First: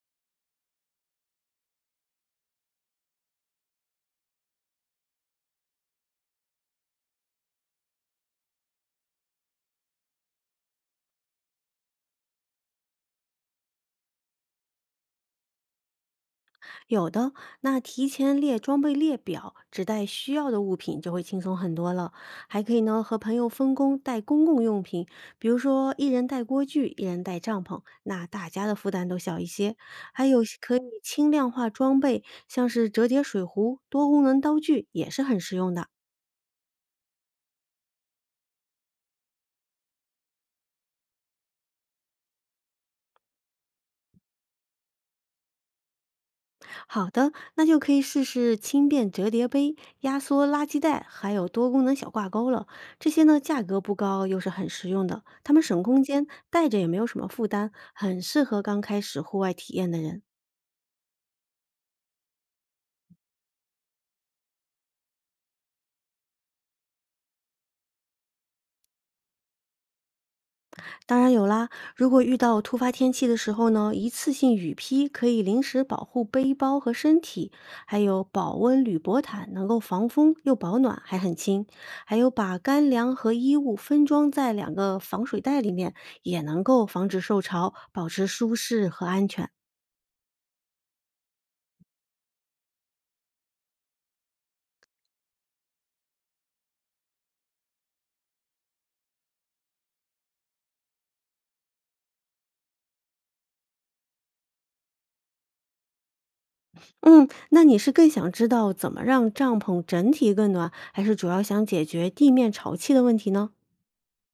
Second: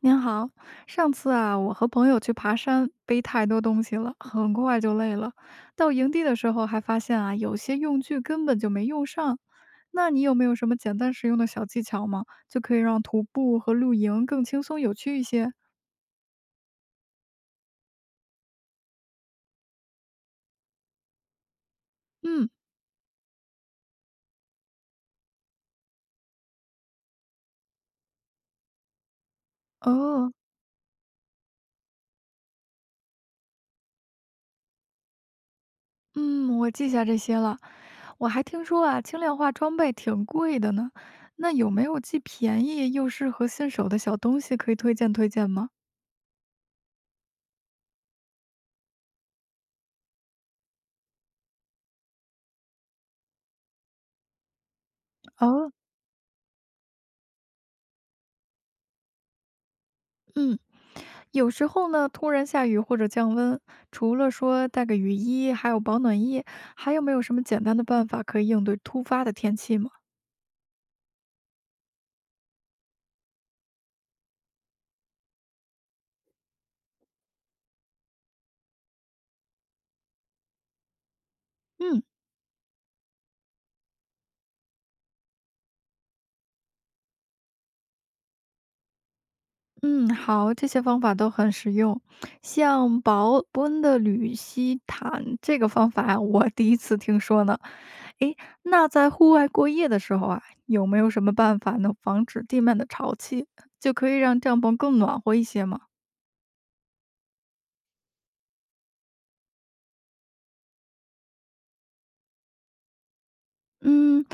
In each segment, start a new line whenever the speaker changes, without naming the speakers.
您好，上次啊，我和朋友去爬山，背太多东西了，很快就累了。到营地的时候还发现啊，有些用具根本就没用上。那你有没有什么简单实用的小技巧吗？就可以让徒步和露营更轻松有趣一些？
有的，那提前列装备列表，只带需要的物品就会轻松很多了。
嗯，
还可以呢，和朋友分工带公共用品，比如说一人带锅具，一人带帐篷，那大家的负担都小一些。还
哦，
有可以轻量化装备，像是折叠水壶、多功能刀具也是很实用的。
嗯，我记下这些了。我还听说啊，轻量化装备挺贵的呢。那有没有既便宜又适合新手的小东西可以推荐推荐吗？
好的，那就可以试试轻便折叠杯、压缩垃圾袋，还有多功能小挂钩了。这些呢，价格不高，又是很实用的，它们
哦，
省空间，带着也没有什么负担，很适合刚开始户外体验的人。
嗯，有时候呢，突然下雨或者降温，除了说带个雨衣，还有保暖衣，还有没有什么简单的办法可以应对突发的天气吗？
当然有啦，如果遇到突发天气的时候呢，一次性雨披可以临时保护背包和身体，还有保温铝箔毯能够防风又保暖，还很轻。
嗯，
还有把干粮和衣物分装在两个防水袋里面，也能够防止受潮，保持舒适和安全。
嗯，好，这些方法都很实用。像保温的铝吸毯这个方法啊，我第一次听说呢。诶，那在户外过夜的时候啊，有没有什么办法能防止地面的潮气，就可以让帐篷更暖和一些吗？
嗯，那你是更想知道怎么让帐篷整体更暖，还是主要想解决地面潮气的问题呢？
嗯。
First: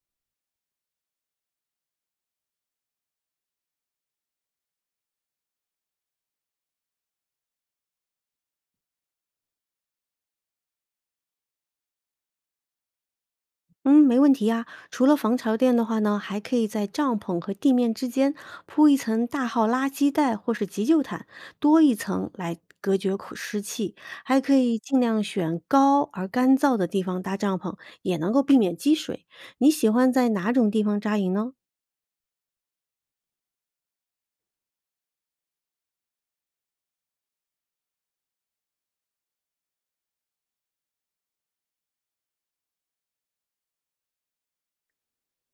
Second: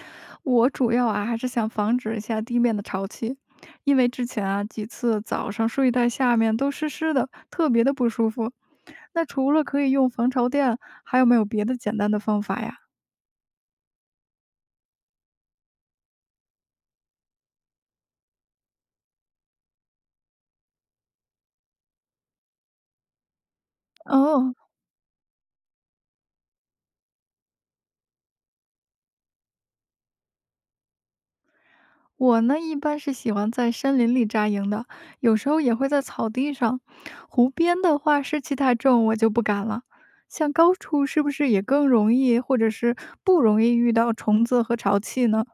我主要啊还是想防止一下地面的潮气，因为之前啊几次早上睡袋下面都湿湿的，特别的不舒服。那除了可以用防潮垫，还有没有别的简单的方法呀？
嗯，没问题呀。除了防潮垫的话呢，还可以在帐篷和地面之间铺一层大号垃圾袋或是急救毯，多一层来隔绝口湿气。还
哦，
可以尽量选高而干燥的地方搭帐篷，也能够避免积水。你喜欢在哪种地方扎营呢？
我呢一般是喜欢在森林里扎营的，有时候也会在草地上。湖边的话湿气太重，我就不敢了。像高处是不是也更容易，或者是不容易遇到虫子和潮气呢？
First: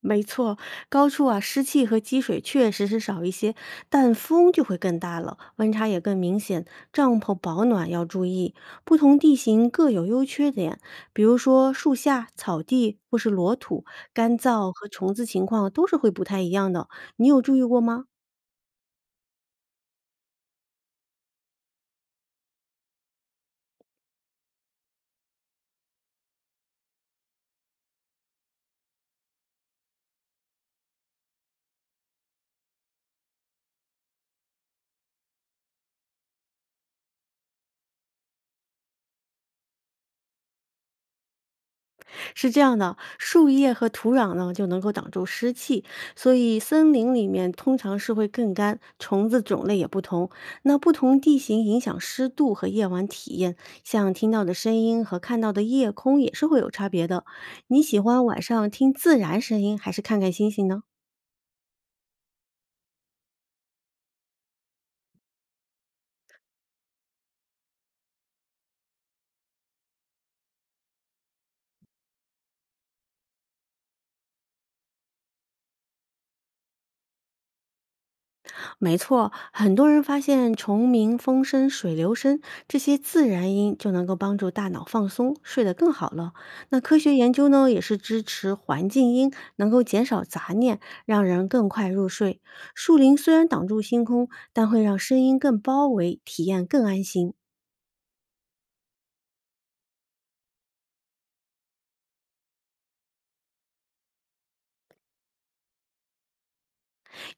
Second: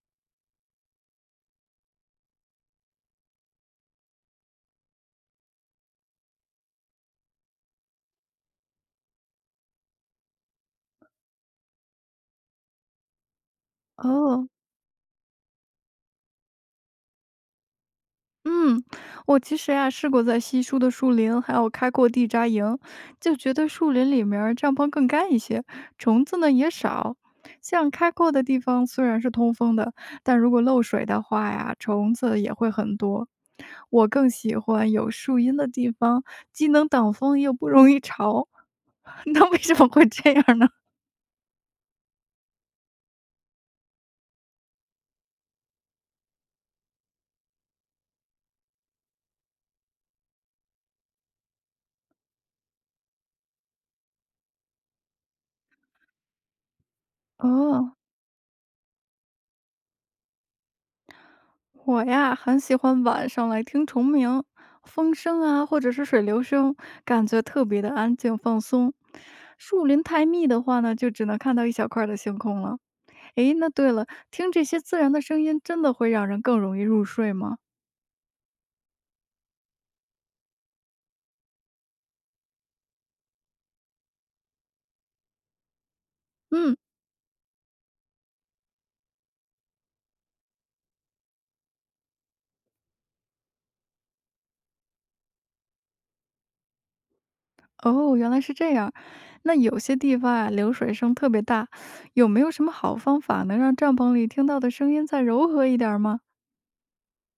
没错，高处啊，湿气和积水确实是少一些，但风就会更大了，温差也更明显。帐篷保暖要注意，不同地形各有优缺点。比如说树下、草地或是裸土，干
哦，
燥和虫子情况都是会不太一样的。你有注意过吗？
嗯，我其实呀试过在稀疏的树林，还有开阔地扎营，就觉得树林里面儿帐篷更干一些，虫子呢也少。像开阔的地方虽然是通风的，但如果漏水的话呀，虫子也会很多。我更喜欢有树荫的地方，既能挡风又不容易潮。那为什么会这样呢？
是这样的，树叶和土壤呢就能够挡住湿气，所以森林里面通常是会更干，虫子种类也不同。那不同地形影响湿度和夜晚体验，像听到的声音和看到的夜空也是会有差别的。你
哦，
喜欢晚上听自然声音，还是看看星星呢？
我呀，很喜欢晚上来听虫鸣、风声啊，或者是水流声，感觉特别的安静放松。树林太密的话呢，就只能看到一小块儿的星空了。诶，那对了，听这些自然的声音，真的会让人更容易入睡吗？
没错，很多人发现虫鸣、风声、水流声这些自然音就能够帮助大脑放松，睡得更好了。
嗯，
那科学研究呢，也是支持环境音能够减少杂念，让人更快入睡。树林虽然挡住星空，但会让声音更包围，体验更安心。
哦，原来是这样。那有些地方啊，流水声特别大，有没有什么好方法能让帐篷里听到的声音再柔和一点儿吗？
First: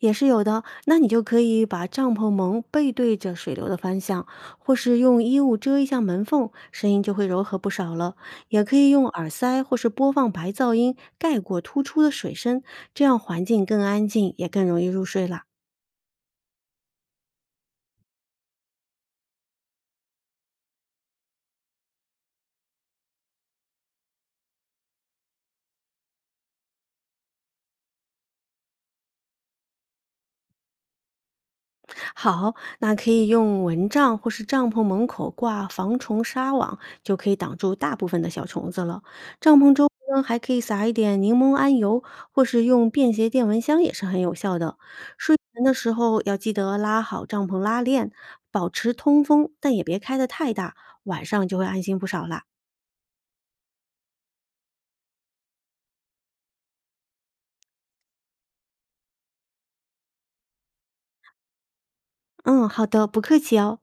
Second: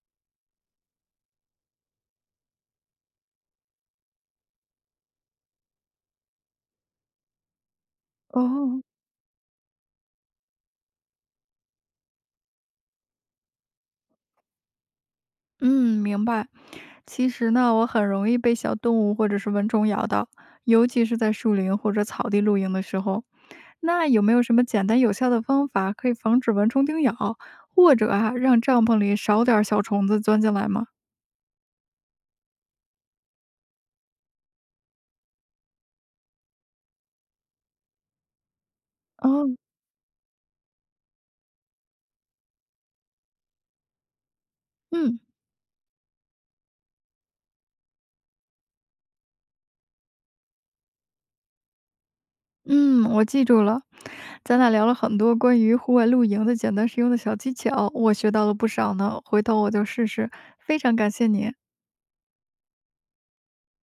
也是有的。那你就可以把帐篷蒙背对着水流的方向，或是用衣物遮一下门缝，声音就会柔和不少了。也可
哦，
以用耳塞或是播放白噪音盖过突出的水声，这样环境更安静，也更容易入睡啦。
嗯，明白。其实呢，我很容易被小动物或者是蚊虫咬到，尤其是在树林或者草地露营的时候。那有没有什么简单有效的方法可以防止蚊虫叮咬，或者啊，让帐篷里少点儿小虫子钻进来吗？
好，那可以用蚊帐或是帐篷门口挂防虫纱网，就可以挡住大部分的小虫子了。
哦，
帐篷周围呢，还可以撒一点柠檬桉油，或是用便携电蚊香也是很有效的。
嗯
睡前的时候要记得拉好帐篷拉链，保持通风，但也别开得太大，晚上就会安心不少啦。
嗯，我记住了。咱俩聊了很多关于户外露营的简单实用的小技巧，我学到了不少呢。回头我就试试。非常感谢你。
嗯，好的，不客气哦。